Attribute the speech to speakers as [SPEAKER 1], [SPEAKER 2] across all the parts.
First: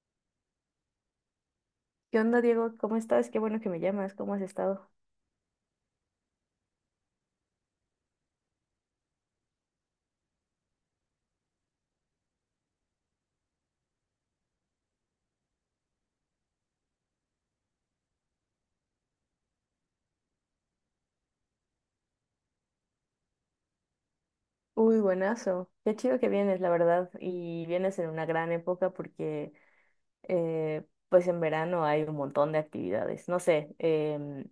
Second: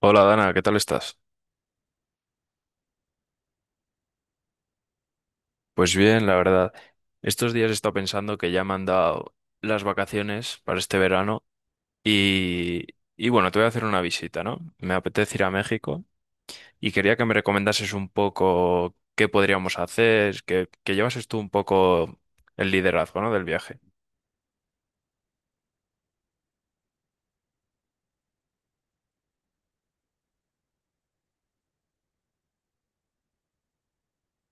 [SPEAKER 1] Hola Dana, ¿qué tal estás?
[SPEAKER 2] ¿Qué onda, Diego? ¿Cómo estás? Qué bueno que me llamas. ¿Cómo has estado?
[SPEAKER 1] Pues bien, la verdad. Estos días he estado pensando que ya me han dado las vacaciones para este verano y, y bueno, te voy a hacer una visita, ¿no? Me apetece ir a México y quería que me recomendases un poco qué podríamos hacer, que llevases tú un poco el liderazgo, ¿no? Del viaje.
[SPEAKER 2] Uy, buenazo. Qué chido que vienes, la verdad. Y vienes en una gran época porque, pues en verano hay un montón de actividades. No sé,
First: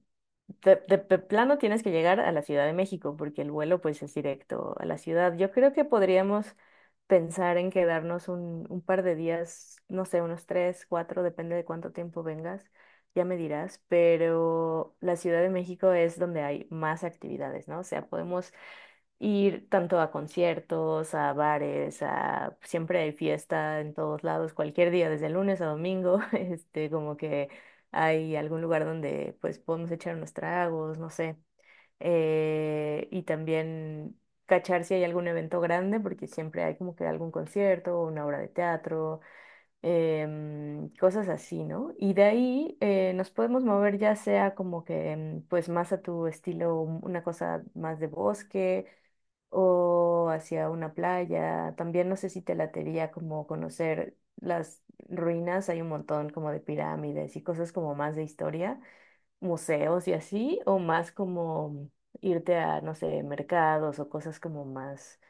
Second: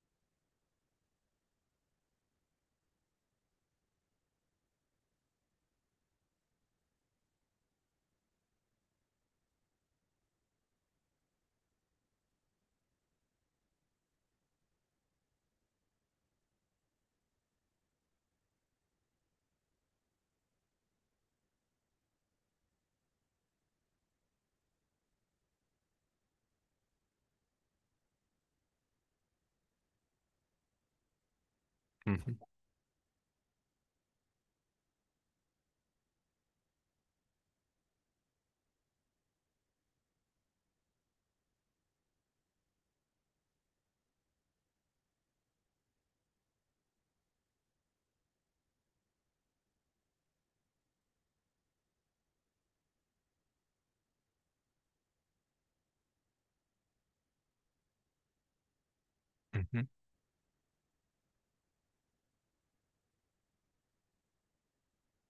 [SPEAKER 2] de plano tienes que llegar a la Ciudad de México porque el vuelo pues es directo a la ciudad. Yo creo que podríamos pensar en quedarnos un par de días, no sé, unos tres, cuatro, depende de cuánto tiempo vengas, ya me dirás, pero la Ciudad de México es donde hay más actividades, ¿no? O sea, podemos ir tanto a conciertos, a bares, a siempre hay fiesta en todos lados, cualquier día, desde lunes a domingo, como que hay algún lugar donde pues podemos echar unos tragos, no sé.
[SPEAKER 1] Ujú,
[SPEAKER 2] Y también cachar si hay algún evento grande, porque siempre hay como que algún concierto o una obra de teatro, cosas así, ¿no? Y de ahí nos podemos mover ya sea como que pues más a tu estilo, una cosa más de bosque o hacia una playa. También no sé si te latería como conocer las ruinas, hay un montón como de pirámides y cosas como más de historia,
[SPEAKER 1] ujú.
[SPEAKER 2] museos y así, o más como irte a, no sé, mercados o cosas como más,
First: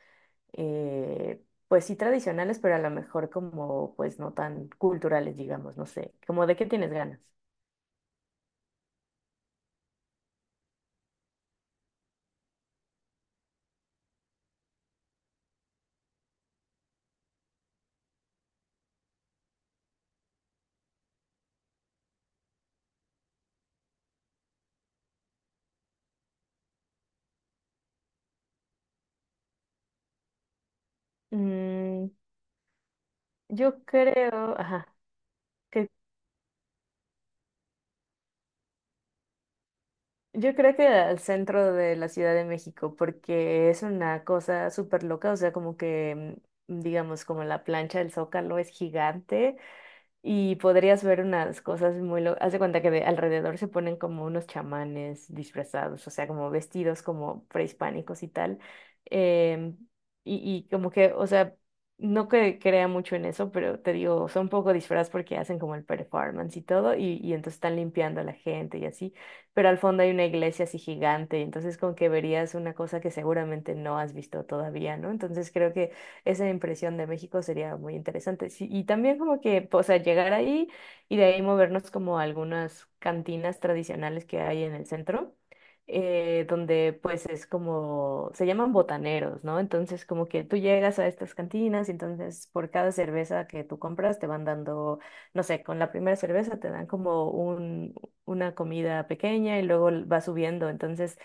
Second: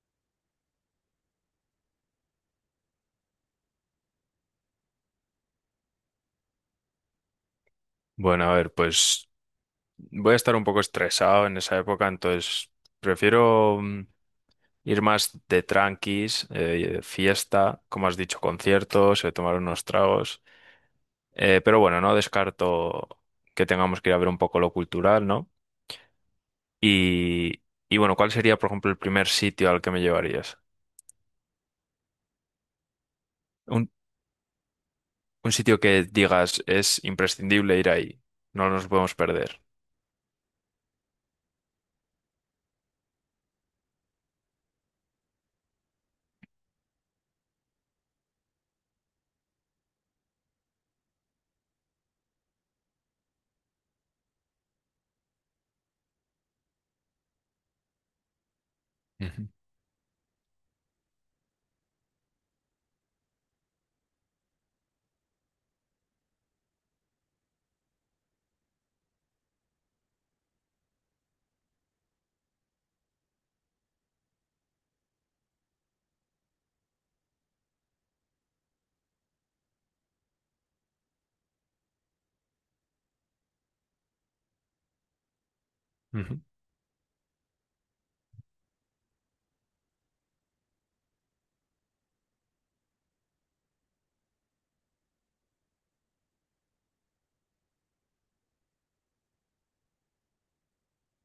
[SPEAKER 2] pues sí tradicionales, pero a lo mejor como pues no tan culturales, digamos, no sé, como de qué tienes ganas.
[SPEAKER 1] Bueno, a ver, pues voy a estar un poco estresado en esa época, entonces prefiero ir más de tranquis, fiesta, como has dicho, conciertos, tomar unos tragos. Pero bueno, no descarto que tengamos que ir a ver un poco lo cultural, ¿no? Y, y bueno, ¿cuál sería, por ejemplo, el primer sitio al que me llevarías?
[SPEAKER 2] Mm, yo
[SPEAKER 1] Un,
[SPEAKER 2] creo, ajá.
[SPEAKER 1] un sitio que digas es imprescindible ir ahí, no nos podemos perder.
[SPEAKER 2] Yo creo que al centro de la Ciudad de México, porque es una cosa súper loca, o sea, como que, digamos, como la plancha del Zócalo es gigante y podrías ver unas cosas muy locas. Haz de cuenta que de alrededor se ponen como unos chamanes disfrazados, o sea, como vestidos como prehispánicos y tal.
[SPEAKER 1] Ujú,
[SPEAKER 2] Em, y, y como que, o sea, no que crea mucho en eso, pero te digo, son un poco disfraz porque hacen como el performance y todo, y entonces están limpiando a la gente y así. Pero al fondo hay una iglesia así gigante, entonces como que verías una cosa que seguramente no has visto todavía, ¿no? Entonces creo que esa impresión de México sería muy interesante. Sí, y también como que, pues, o sea, llegar ahí y de ahí movernos como a algunas cantinas tradicionales que hay en el centro.
[SPEAKER 1] ujú.
[SPEAKER 2] Eh, donde pues es como, se llaman botaneros, ¿no? Entonces como que tú llegas a estas cantinas y entonces por cada cerveza que tú compras te van dando, no sé, con la primera cerveza te dan como una comida pequeña y luego va subiendo. Entonces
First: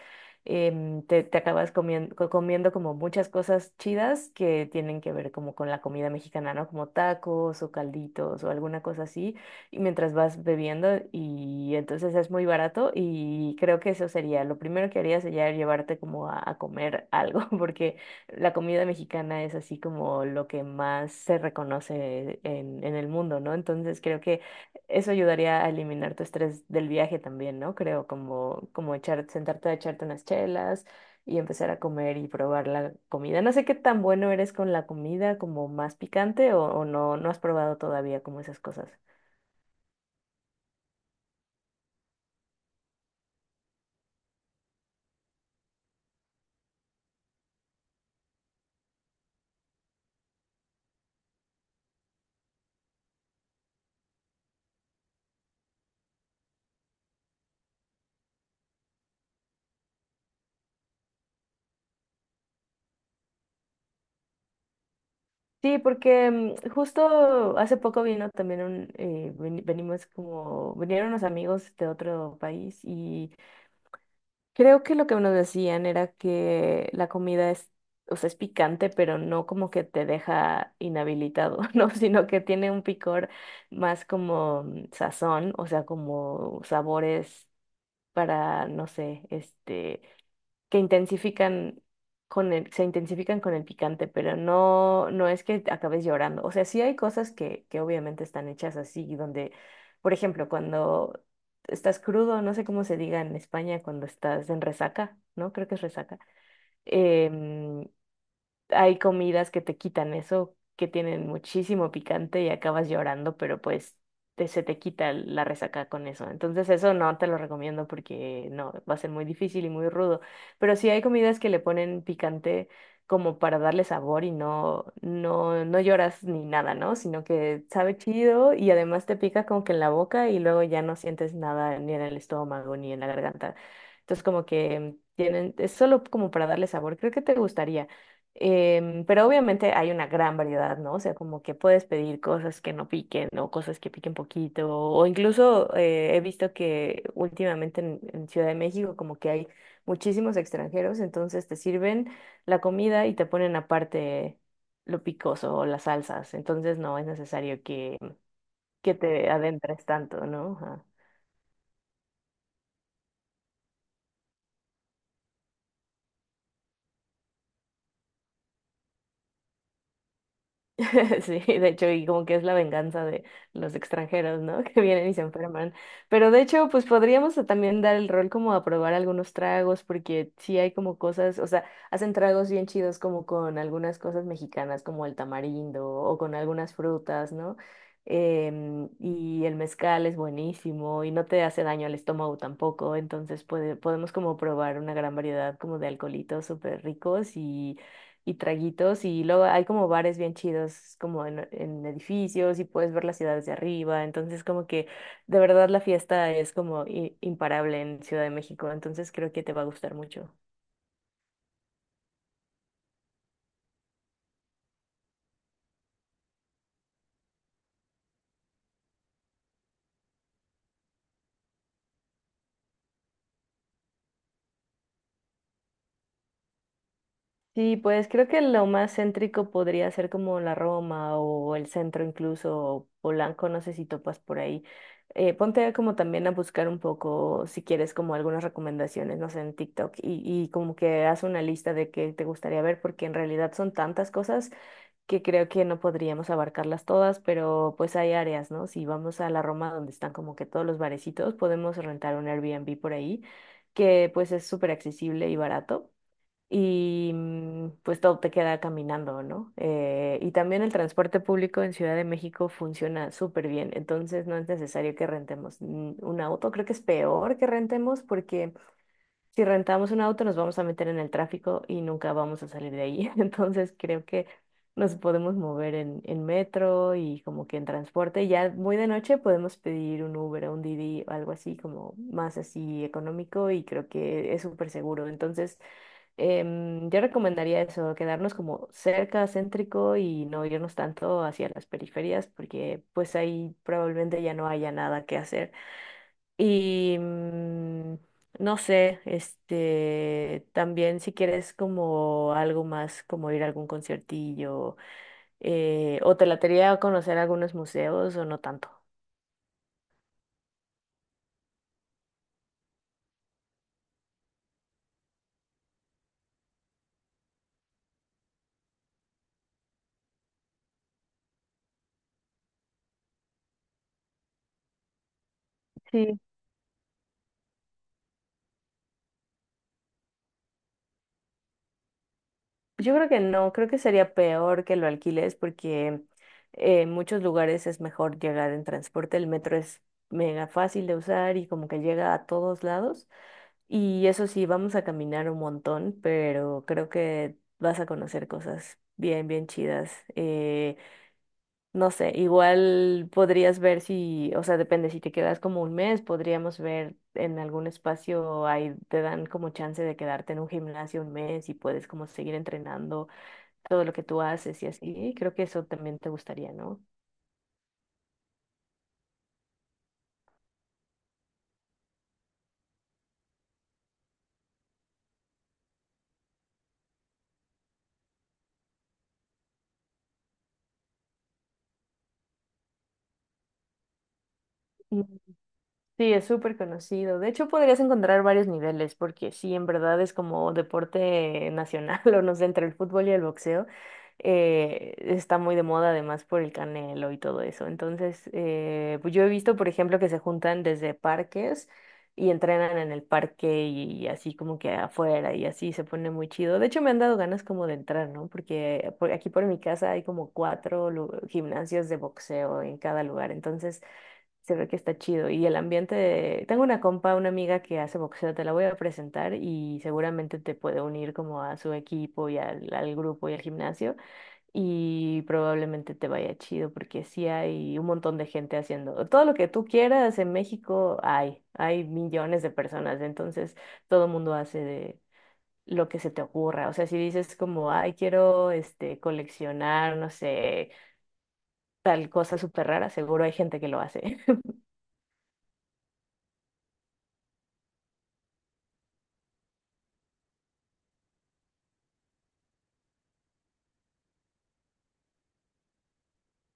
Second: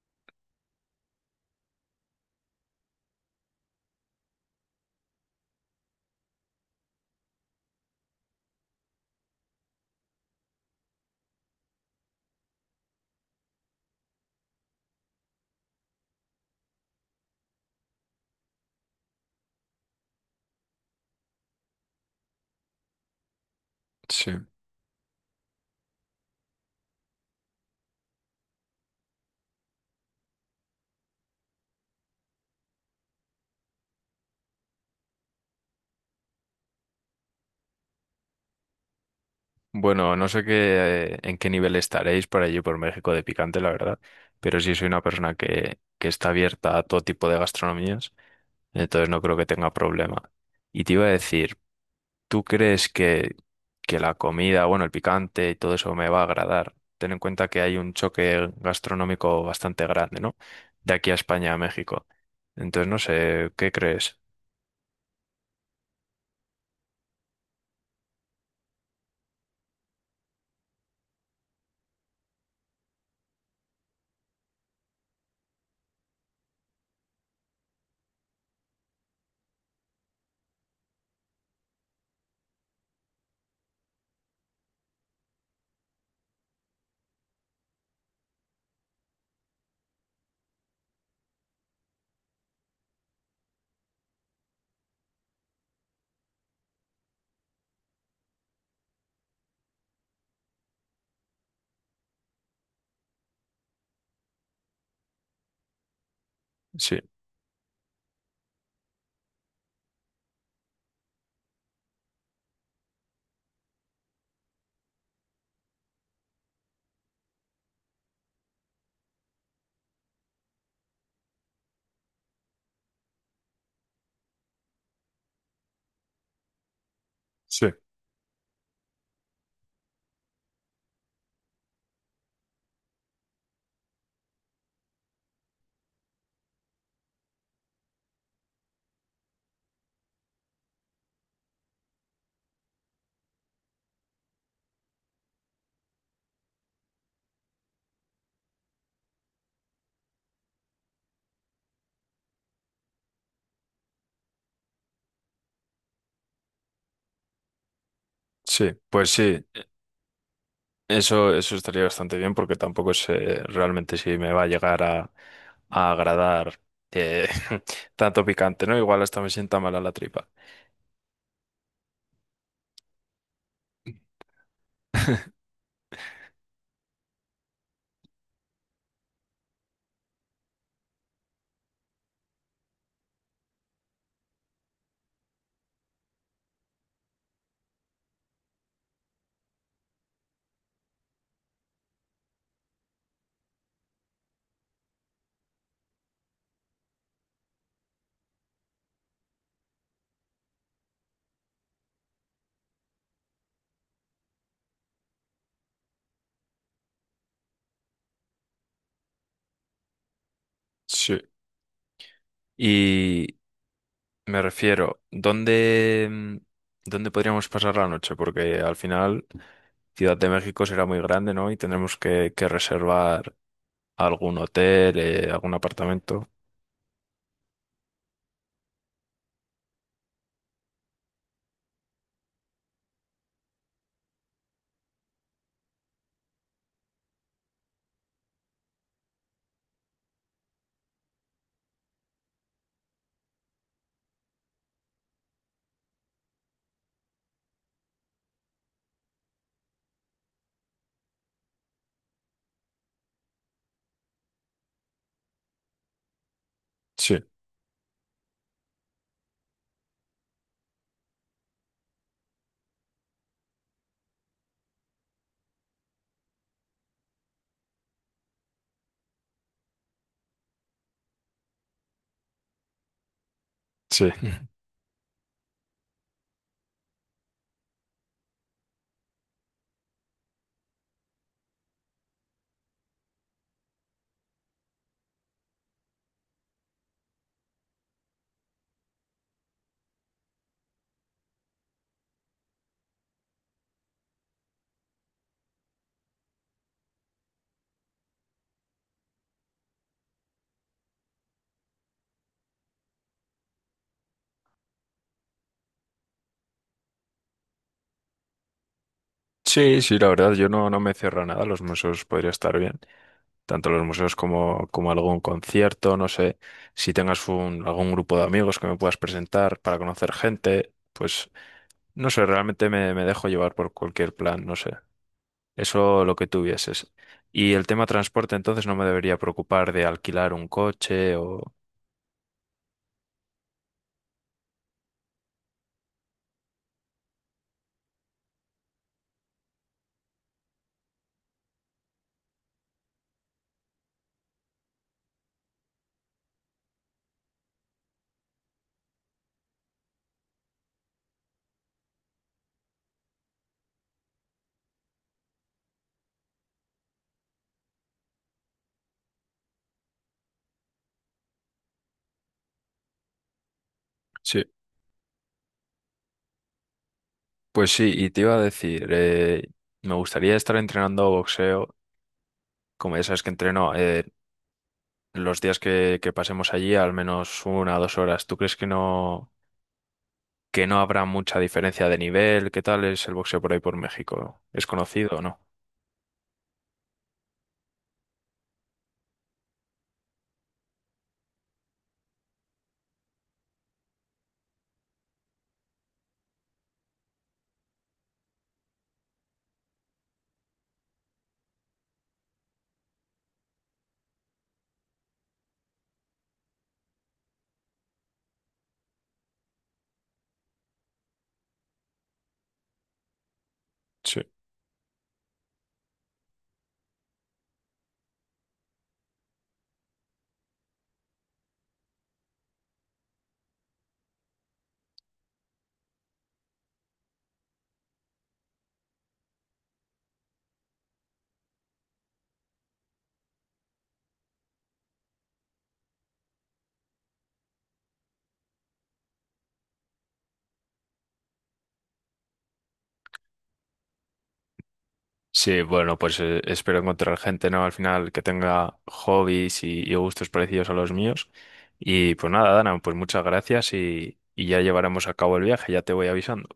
[SPEAKER 2] te acabas comiendo como muchas cosas chidas que tienen que ver como con la comida mexicana, ¿no? Como tacos o calditos o alguna cosa así, y mientras vas bebiendo y entonces es muy barato y creo que eso sería, lo primero que haría sería llevarte como a comer algo, porque la comida mexicana es así como lo que más se reconoce en el mundo, ¿no? Entonces creo
[SPEAKER 1] Sí.
[SPEAKER 2] que eso ayudaría a eliminar tu estrés del viaje también, ¿no? Creo, como echar, sentarte a echarte unas chelas y empezar a comer y probar la comida. No sé qué tan bueno eres con la comida, como más picante o no, no has probado todavía como esas cosas.
[SPEAKER 1] Bueno, no sé qué, en qué nivel estaréis por allí, por México de picante, la verdad, pero sí soy una persona que está abierta a todo tipo de gastronomías. Entonces no creo que tenga problema. Y te iba a decir, ¿tú crees que la comida, bueno, el picante y todo eso me va a agradar? Ten en cuenta que hay un choque gastronómico bastante grande, ¿no? De aquí a España, a México. Entonces, no sé, ¿qué crees?
[SPEAKER 2] Sí, porque justo hace poco vino también un, veni- venimos como, vinieron unos amigos de otro país y creo que lo que nos decían era que la comida es, o sea, es picante, pero no como que te deja inhabilitado, ¿no? Sino que tiene un picor más como sazón, o sea, como sabores para, no sé, que intensifican se intensifican con el picante, pero no, no es que acabes llorando. O sea, sí hay cosas que obviamente están hechas así, donde, por ejemplo, cuando estás crudo, no sé cómo se diga en España cuando estás en resaca, ¿no? Creo que es resaca.
[SPEAKER 1] Sí,
[SPEAKER 2] Em, Hay comidas que te quitan eso, que tienen muchísimo picante y acabas llorando, pero pues te- se te quita la resaca con eso. Entonces eso no te lo recomiendo porque no, va a ser muy difícil y muy rudo. Pero sí hay comidas que le ponen picante como para darle sabor y no, no, no lloras ni nada, ¿no? Sino que
[SPEAKER 1] sí,
[SPEAKER 2] sabe chido y además te pica como que en la boca y luego ya no sientes nada ni en el estómago ni en la garganta. Entonces como que tienen, es solo como para darle sabor. Creo que te gustaría. Pero obviamente hay una gran variedad, ¿no? O sea, como que puedes pedir cosas que no piquen o cosas que piquen poquito, o incluso he visto que últimamente en Ciudad de México como que hay muchísimos extranjeros, entonces te sirven la comida y te ponen aparte lo picoso o las salsas, entonces no es necesario que,
[SPEAKER 1] sí.
[SPEAKER 2] que
[SPEAKER 1] Pues
[SPEAKER 2] te
[SPEAKER 1] sí,
[SPEAKER 2] adentres tanto, ¿no?
[SPEAKER 1] eso estaría bastante bien porque tampoco sé realmente si me va a llegar a agradar eh, tanto picante, ¿no? Igual hasta me sienta mal a la tripa.
[SPEAKER 2] Sí, de hecho, y como que es la venganza de los extranjeros, ¿no? Que vienen y se enferman. Pero de hecho, pues podríamos también dar el rol como a probar algunos tragos, porque sí hay como cosas, o sea, hacen tragos bien chidos como con algunas cosas mexicanas, como el tamarindo o con algunas frutas, ¿no? Y el mezcal es buenísimo y no te hace daño al estómago tampoco, entonces podemos como probar una gran variedad como de alcoholitos súper ricos y traguitos y luego hay como bares bien chidos como en edificios y puedes ver las ciudades de arriba, entonces como que de verdad la fiesta es como imparable en Ciudad de México, entonces creo que te va a gustar mucho.
[SPEAKER 1] Sí. Y me refiero, ¿dónde, dónde podríamos pasar la noche? Porque al final Ciudad de México será muy grande, ¿no? Y tendremos que reservar algún hotel, algún apartamento.
[SPEAKER 2] Sí, pues creo que lo más céntrico podría ser como la Roma o el centro incluso, o Polanco, no sé si topas por ahí. Ponte como también a buscar un poco, si quieres, como algunas recomendaciones, no sé, en TikTok y como que haz una lista de qué te gustaría ver, porque en realidad son tantas cosas que creo que no podríamos abarcarlas todas, pero pues hay áreas, ¿no? Si vamos a la Roma donde están como que todos los barecitos, podemos rentar un Airbnb por ahí, que pues es súper accesible y barato. Y
[SPEAKER 1] Sí,
[SPEAKER 2] pues todo te queda caminando, ¿no? Y también el transporte público en Ciudad de México funciona súper bien, entonces no es necesario que rentemos un auto, creo que es peor que rentemos porque si rentamos un auto nos vamos a meter en el tráfico y nunca vamos a salir de ahí. Entonces creo
[SPEAKER 1] sí.
[SPEAKER 2] que nos podemos mover en metro y como que en transporte. Y ya muy de noche podemos pedir un Uber o un Didi, algo así como más así económico y creo que es súper seguro. Entonces yo recomendaría eso, quedarnos como cerca, céntrico y no irnos tanto hacia las periferias porque pues ahí probablemente ya no haya nada que hacer. Y no sé, también si quieres como algo más, como ir a algún conciertillo, o te latería conocer algunos museos o no tanto.
[SPEAKER 1] Sí, sí, la verdad, yo no, no me cierro a nada. Los museos podría estar bien. Tanto los museos como, como algún concierto, no sé. Si tengas un, algún grupo de amigos que me puedas presentar para conocer gente, pues no sé, realmente me dejo llevar por cualquier plan, no sé. Eso lo
[SPEAKER 2] Sí,
[SPEAKER 1] que tuvieses. Y el tema transporte, entonces no me debería preocupar de alquilar un coche o...
[SPEAKER 2] yo creo que no, creo que sería peor que lo alquiles porque en muchos lugares es mejor llegar en transporte, el metro es mega fácil de usar y como que llega a todos lados. Y eso sí, vamos a caminar un montón, pero creo que vas a conocer cosas bien, bien chidas. No sé, igual podrías ver si, o sea, depende, si te quedas como un mes, podríamos ver en algún espacio, ahí te dan como chance de quedarte en un gimnasio un mes y puedes como seguir entrenando todo lo que tú
[SPEAKER 1] Sí,
[SPEAKER 2] haces y así. Creo que eso también te gustaría, ¿no?
[SPEAKER 1] pues sí, y te iba a decir, me gustaría estar entrenando boxeo, como ya sabes que entreno, los días que pasemos allí, al menos una o dos horas. ¿Tú crees que no habrá mucha diferencia de nivel? ¿Qué tal es el boxeo por ahí por México? ¿Es conocido o no?
[SPEAKER 2] Sí, es súper conocido. De hecho, podrías encontrar varios niveles, porque sí, en verdad es como deporte nacional, o no sé, entre el fútbol y el boxeo. Está muy de moda además por el Canelo y todo eso. Entonces, pues yo he visto, por ejemplo, que se juntan desde parques y entrenan en el parque y, así como que afuera y así se pone muy chido. De hecho, me han dado ganas como de entrar, ¿no? Porque aquí por mi casa hay como cuatro gimnasios de boxeo en cada lugar. Entonces... Se ve que está chido. Y el ambiente de... Tengo una compa, una amiga que hace boxeo, te la voy a presentar y seguramente te puede unir como a su equipo y al grupo y al gimnasio y probablemente te vaya chido porque sí hay, un montón de gente haciendo todo lo que tú quieras en México hay millones de personas, entonces todo el mundo hace de lo que se te ocurra. O sea, si dices como, ay, quiero coleccionar, no sé, tal cosa súper rara, seguro hay gente que lo hace.
[SPEAKER 1] Sí, bueno, pues espero encontrar gente, ¿no? Al final que tenga hobbies y gustos parecidos a los míos. Y pues nada, Dana, pues muchas gracias y ya llevaremos a cabo el viaje, ya te voy avisando.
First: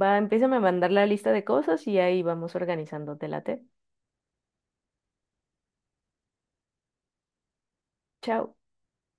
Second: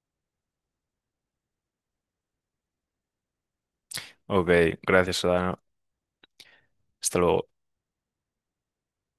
[SPEAKER 2] Va, empieza a mandar la lista de cosas y ahí vamos organizando te late.
[SPEAKER 1] Ok, gracias, Dana. Hasta luego.
[SPEAKER 2] Chao.